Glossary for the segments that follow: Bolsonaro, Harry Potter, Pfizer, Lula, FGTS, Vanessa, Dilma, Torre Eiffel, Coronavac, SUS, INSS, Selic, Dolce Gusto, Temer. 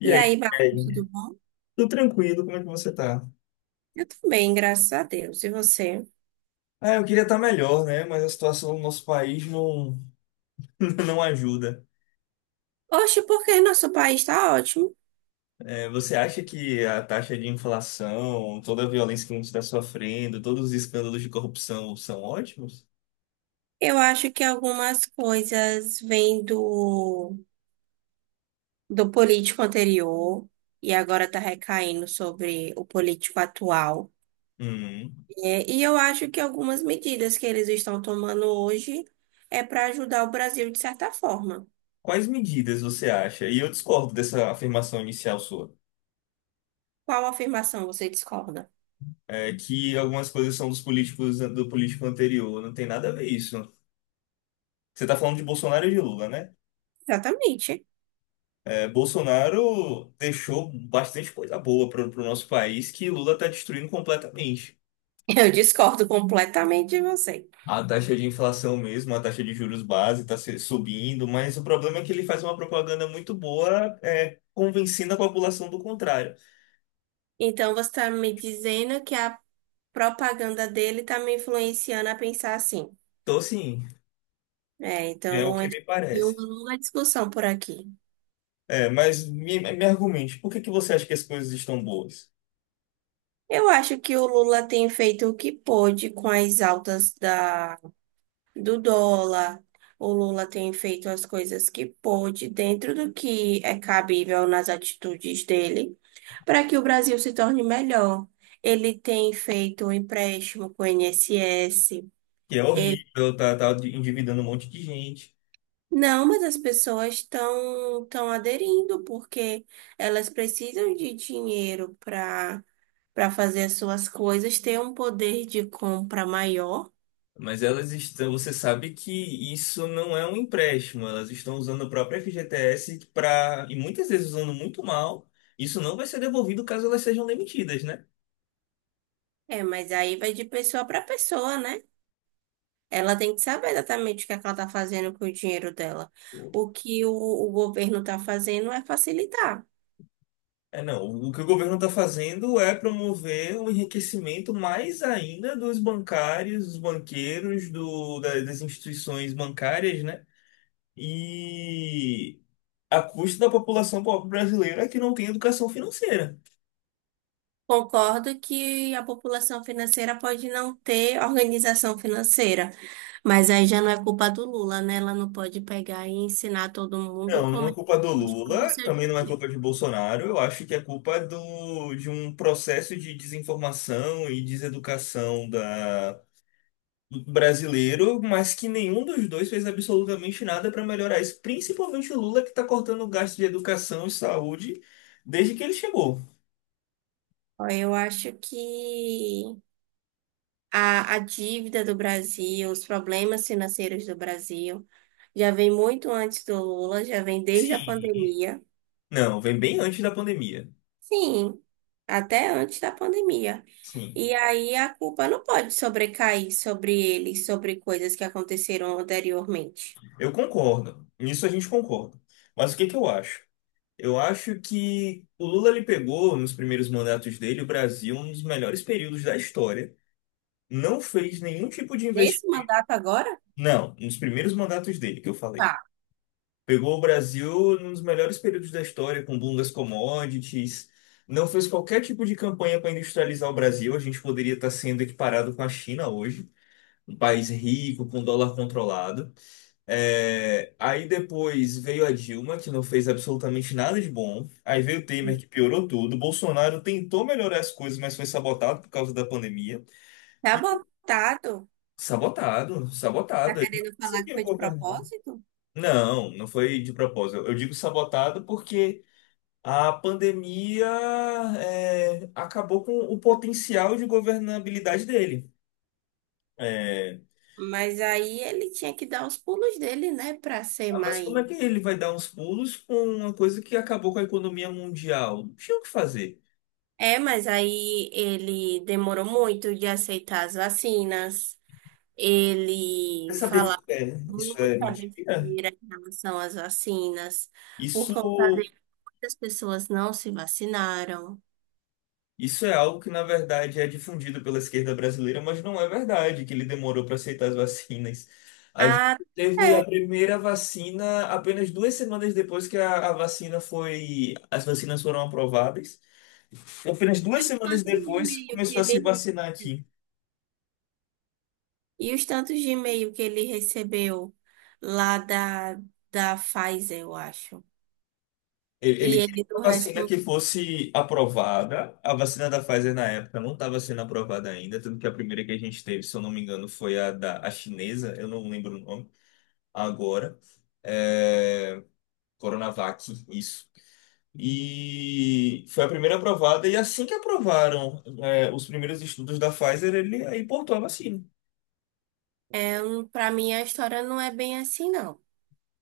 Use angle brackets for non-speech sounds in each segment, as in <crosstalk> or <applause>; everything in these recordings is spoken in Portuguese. E E aí, aí, Bafo, Kelly? tudo bom? Tudo tranquilo, como é que você tá? Eu também, graças a Deus. E você? Ah, eu queria estar melhor, né? Mas a situação do nosso país não, <laughs> não ajuda. Oxe, porque nosso país está ótimo. É, você acha que a taxa de inflação, toda a violência que a gente está sofrendo, todos os escândalos de corrupção são ótimos? Eu acho que algumas coisas vêm do político anterior e agora está recaindo sobre o político atual. Hum. É, e eu acho que algumas medidas que eles estão tomando hoje é para ajudar o Brasil de certa forma. Quais medidas você acha? E eu discordo dessa afirmação inicial sua, Qual afirmação você discorda? Que algumas coisas são dos políticos do político anterior. Não tem nada a ver isso. Você está falando de Bolsonaro e de Lula, né? Exatamente. <laughs> É, Bolsonaro deixou bastante coisa boa para o nosso país que Lula está destruindo completamente. Eu discordo completamente de você. A taxa de inflação mesmo, a taxa de juros base está subindo, mas o problema é que ele faz uma propaganda muito boa, convencendo a população do contrário. Então, você está me dizendo que a propaganda dele tá me influenciando a pensar assim. Então, assim, É, é o então a que gente me tem uma parece. longa discussão por aqui. É, mas me argumente, por que que você acha que as coisas estão boas? Eu acho que o Lula tem feito o que pôde com as altas do dólar. O Lula tem feito as coisas que pôde dentro do que é cabível nas atitudes dele para que o Brasil se torne melhor. Ele tem feito um empréstimo com o INSS. Que é horrível, tá, tá endividando um monte de gente. Não, mas as pessoas estão aderindo porque elas precisam de dinheiro para fazer as suas coisas, ter um poder de compra maior. Mas elas estão, você sabe que isso não é um empréstimo, elas estão usando a própria FGTS para, e muitas vezes usando muito mal, isso não vai ser devolvido caso elas sejam demitidas, né? É, mas aí vai de pessoa para pessoa, né? Ela tem que saber exatamente o que é que ela está fazendo com o dinheiro dela. O que o governo está fazendo é facilitar. É, não, o que o governo está fazendo é promover o enriquecimento mais ainda dos bancários, dos banqueiros, do, da- das instituições bancárias, né? E a custa da população pobre brasileira que não tem educação financeira. Concordo que a população financeira pode não ter organização financeira, mas aí já não é culpa do Lula, né? Ela não pode pegar e ensinar todo mundo Não, não como é é que culpa do a gente faz o Lula, seu também não é dinheiro. culpa de Bolsonaro. Eu acho que é culpa do, de um processo de desinformação e deseducação da, do brasileiro, mas que nenhum dos dois fez absolutamente nada para melhorar isso. Principalmente o Lula, que está cortando o gasto de educação e saúde desde que ele chegou. Ó, eu acho que a dívida do Brasil, os problemas financeiros do Brasil, já vem muito antes do Lula, já vem desde a Sim. pandemia. Não, vem bem antes da pandemia. Sim, até antes da pandemia. Sim, E aí a culpa não pode sobrecair sobre ele, sobre coisas que aconteceram anteriormente. eu concordo. Nisso a gente concorda. Mas o que que eu acho? Eu acho que o Lula ele pegou nos primeiros mandatos dele o Brasil um dos melhores períodos da história. Não fez nenhum tipo de Nesse investimento. mandato agora, Não, nos primeiros mandatos dele que eu falei. tá. Pegou o Brasil num dos melhores períodos da história, com o boom das commodities. Não fez qualquer tipo de campanha para industrializar o Brasil. A gente poderia estar sendo equiparado com a China hoje, um país rico, com dólar controlado. É, aí depois veio a Dilma, que não fez absolutamente nada de bom. Aí veio o Temer, que piorou tudo. Bolsonaro tentou melhorar as coisas, mas foi sabotado por causa da pandemia. Tá E botado. sabotado, Tá sabotado. Ele não querendo falar que conseguiu foi de governar. propósito? Não, não foi de propósito. Eu digo sabotado porque a pandemia acabou com o potencial de governabilidade dele. É, Mas aí ele tinha que dar os pulos dele, né, pra ser ah, mas como é mãe. que ele vai dar uns pulos com uma coisa que acabou com a economia mundial? Não tinha o que fazer. É, mas aí ele demorou muito de aceitar as vacinas. Ele Você sabia falava que isso é muita mentira? besteira em relação às vacinas. Por Isso, conta de muitas pessoas não se vacinaram. isso é algo que, na verdade, é difundido pela esquerda brasileira, mas não é verdade que ele demorou para aceitar as vacinas. A gente Ah, teve é. a primeira vacina apenas duas semanas depois que a vacina foi, as vacinas foram aprovadas. Apenas E duas os semanas tantos de depois e-mail que começou a ele se recebeu? vacinar aqui. E os tantos de e-mail que ele recebeu lá da Pfizer, eu acho. E Ele queria ele não uma vacina respondeu. que fosse aprovada. A vacina da Pfizer na época não estava sendo aprovada ainda, tanto que a primeira que a gente teve, se eu não me engano, foi a da a chinesa, eu não lembro o nome agora. É, Coronavac, isso. E foi a primeira aprovada, e assim que aprovaram, os primeiros estudos da Pfizer, ele aí importou a vacina. Para mim, a história não é bem assim, não.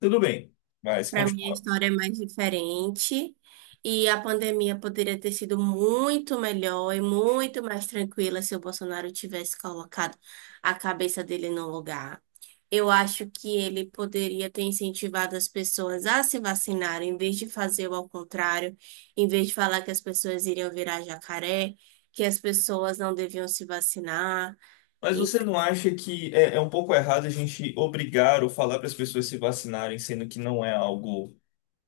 Tudo bem, mas Para mim, a continua. história é mais diferente e a pandemia poderia ter sido muito melhor e muito mais tranquila se o Bolsonaro tivesse colocado a cabeça dele no lugar. Eu acho que ele poderia ter incentivado as pessoas a se vacinarem, em vez de fazer o ao contrário, em vez de falar que as pessoas iriam virar jacaré, que as pessoas não deviam se vacinar. Mas você não acha que é um pouco errado a gente obrigar ou falar para as pessoas se vacinarem, sendo que não é algo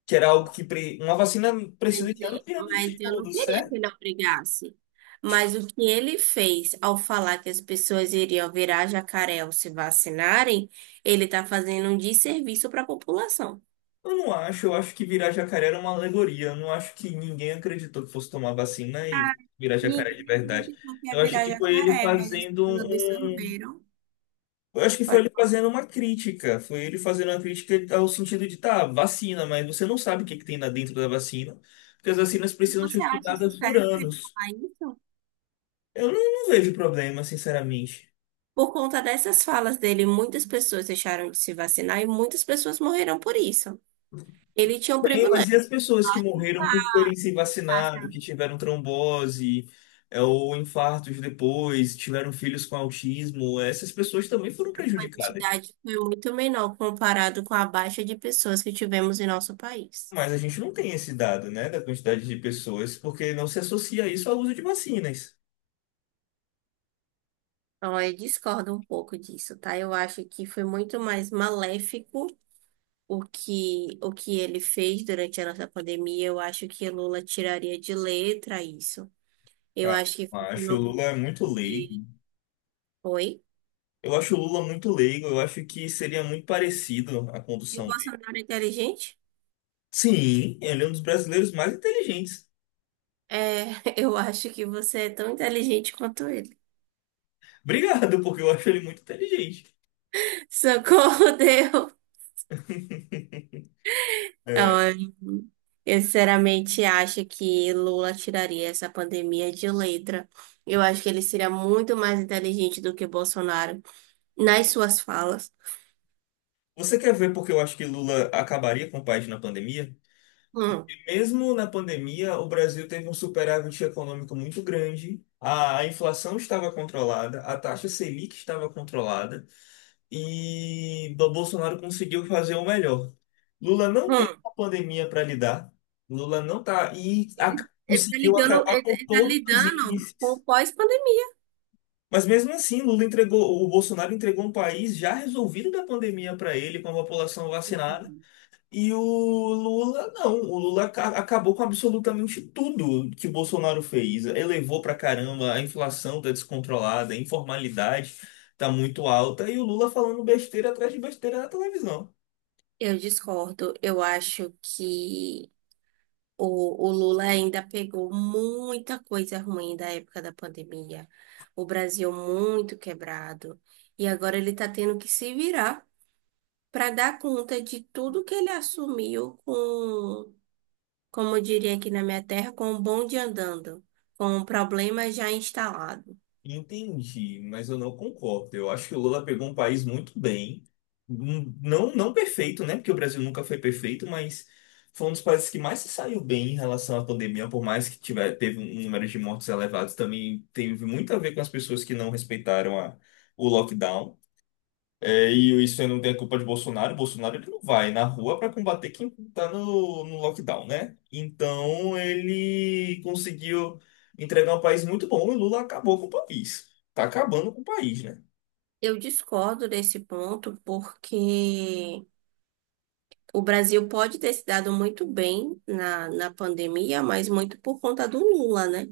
que era algo que pre- uma vacina Mas, precisa de anos e- e anos de mas eu não estudo, queria que certo? ele obrigasse. Mas o que ele fez ao falar que as pessoas iriam virar jacaré ao se vacinarem, ele está fazendo um desserviço para a população. Eu não acho, eu acho que virar jacaré era uma alegoria. Eu não acho que ninguém acreditou que fosse tomar vacina Ah, e virar jacaré de ninguém verdade. acreditou que ia Eu acho virar que foi ele jacaré, mas as fazendo pessoas um. absorveram. Eu acho que foi Pode. ele fazendo uma crítica. Foi ele fazendo uma crítica ao sentido de, tá, vacina, mas você não sabe o que que tem lá dentro da vacina, porque as vacinas E precisam ser você acha isso estudadas por certo ele anos. falar isso? Eu não, não vejo problema, sinceramente. Por conta dessas falas dele, muitas pessoas deixaram de se vacinar e muitas pessoas morreram por isso. Ele tinha um Bem, privilégio. mas e as pessoas que morreram por terem se vacinado, que tiveram trombose, ou infartos depois, tiveram filhos com autismo, essas pessoas também foram prejudicadas. Quantidade foi muito menor comparado com a baixa de pessoas que tivemos em nosso país. Mas a gente não tem esse dado, né, da quantidade de pessoas, porque não se associa isso ao uso de vacinas. Então, eu discordo um pouco disso, tá? Eu acho que foi muito mais maléfico o que ele fez durante a nossa pandemia. Eu acho que Lula tiraria de letra isso. Eu Ah, acho que eu acho o funcionou muito Lula é muito leigo. bem. Oi? Eu acho o Lula muito leigo, eu acho que seria muito parecido a E o condução dele. Bolsonaro é inteligente? Sim, ele é um dos brasileiros mais inteligentes. É, <laughs> eu acho que você é tão inteligente quanto ele. Obrigado, porque eu acho ele muito inteligente. Socorro, Deus! <laughs> É. Olha, eu sinceramente acho que Lula tiraria essa pandemia de letra. Eu acho que ele seria muito mais inteligente do que Bolsonaro nas suas falas. Você quer ver porque eu acho que Lula acabaria com o país na pandemia? Hum, Mesmo na pandemia, o Brasil teve um superávit econômico muito grande, a inflação estava controlada, a taxa Selic estava controlada e o Bolsonaro conseguiu fazer o melhor. Lula não tem hum. uma pandemia para lidar, Lula não tá e a- Ele tá conseguiu ligando, acabar ele, tá com ele tá todos os lidando com o índices. pós-pandemia. Mas mesmo assim, Lula entregou, o Bolsonaro entregou um país já resolvido da pandemia para ele, com a população vacinada. Uhum. E o Lula, não. O Lula aca- acabou com absolutamente tudo que Bolsonaro fez. Elevou pra caramba, a inflação tá descontrolada, a informalidade tá muito alta. E o Lula falando besteira atrás de besteira na televisão. Eu discordo. Eu acho que o Lula ainda pegou muita coisa ruim da época da pandemia. O Brasil muito quebrado. E agora ele tá tendo que se virar para dar conta de tudo que ele assumiu com, como eu diria aqui na minha terra, com o bonde andando, com o problema já instalado. Entendi, mas eu não concordo. Eu acho que o Lula pegou um país muito bem. Um- não, não perfeito, né? Porque o Brasil nunca foi perfeito, mas foi um dos países que mais se saiu bem em relação à pandemia, por mais que tiver, teve um número de mortes elevados, também teve muito a ver com as pessoas que não respeitaram o lockdown. É, e isso aí não tem a culpa de Bolsonaro. Bolsonaro ele não vai na rua para combater quem está no lockdown, né? Então ele conseguiu entregar um país muito bom e Lula acabou com o país. Tá acabando com o país, né? Eu discordo desse ponto porque o Brasil pode ter se dado muito bem na pandemia, mas muito por conta do Lula, né?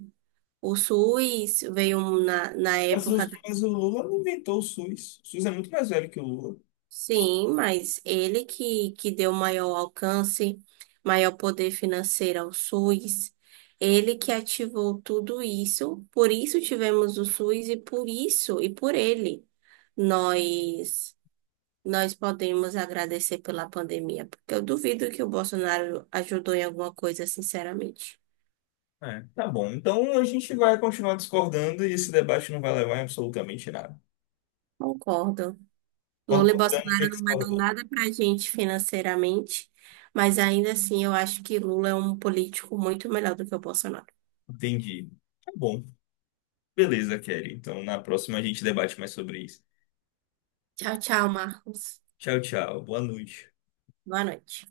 O SUS veio na Mas, época. os- mas o Lula não inventou o SUS. O SUS é muito mais velho que o Lula. Sim, mas ele que deu maior alcance, maior poder financeiro ao SUS, ele que ativou tudo isso, por isso tivemos o SUS e por isso e por ele nós nós podemos agradecer pela pandemia, porque eu duvido que o Bolsonaro ajudou em alguma coisa, sinceramente. É, tá bom. Então a gente vai continuar discordando e esse debate não vai levar em absolutamente nada. Concordo. Lula e Concordamos e Bolsonaro não vai dar discordamos. nada pra gente financeiramente. Mas ainda assim, eu acho que Lula é um político muito melhor do que o Bolsonaro. Entendi. Tá bom. Beleza, Kelly. Então na próxima a gente debate mais sobre isso. Tchau, tchau, Marcos. Tchau, tchau. Boa noite. Boa noite.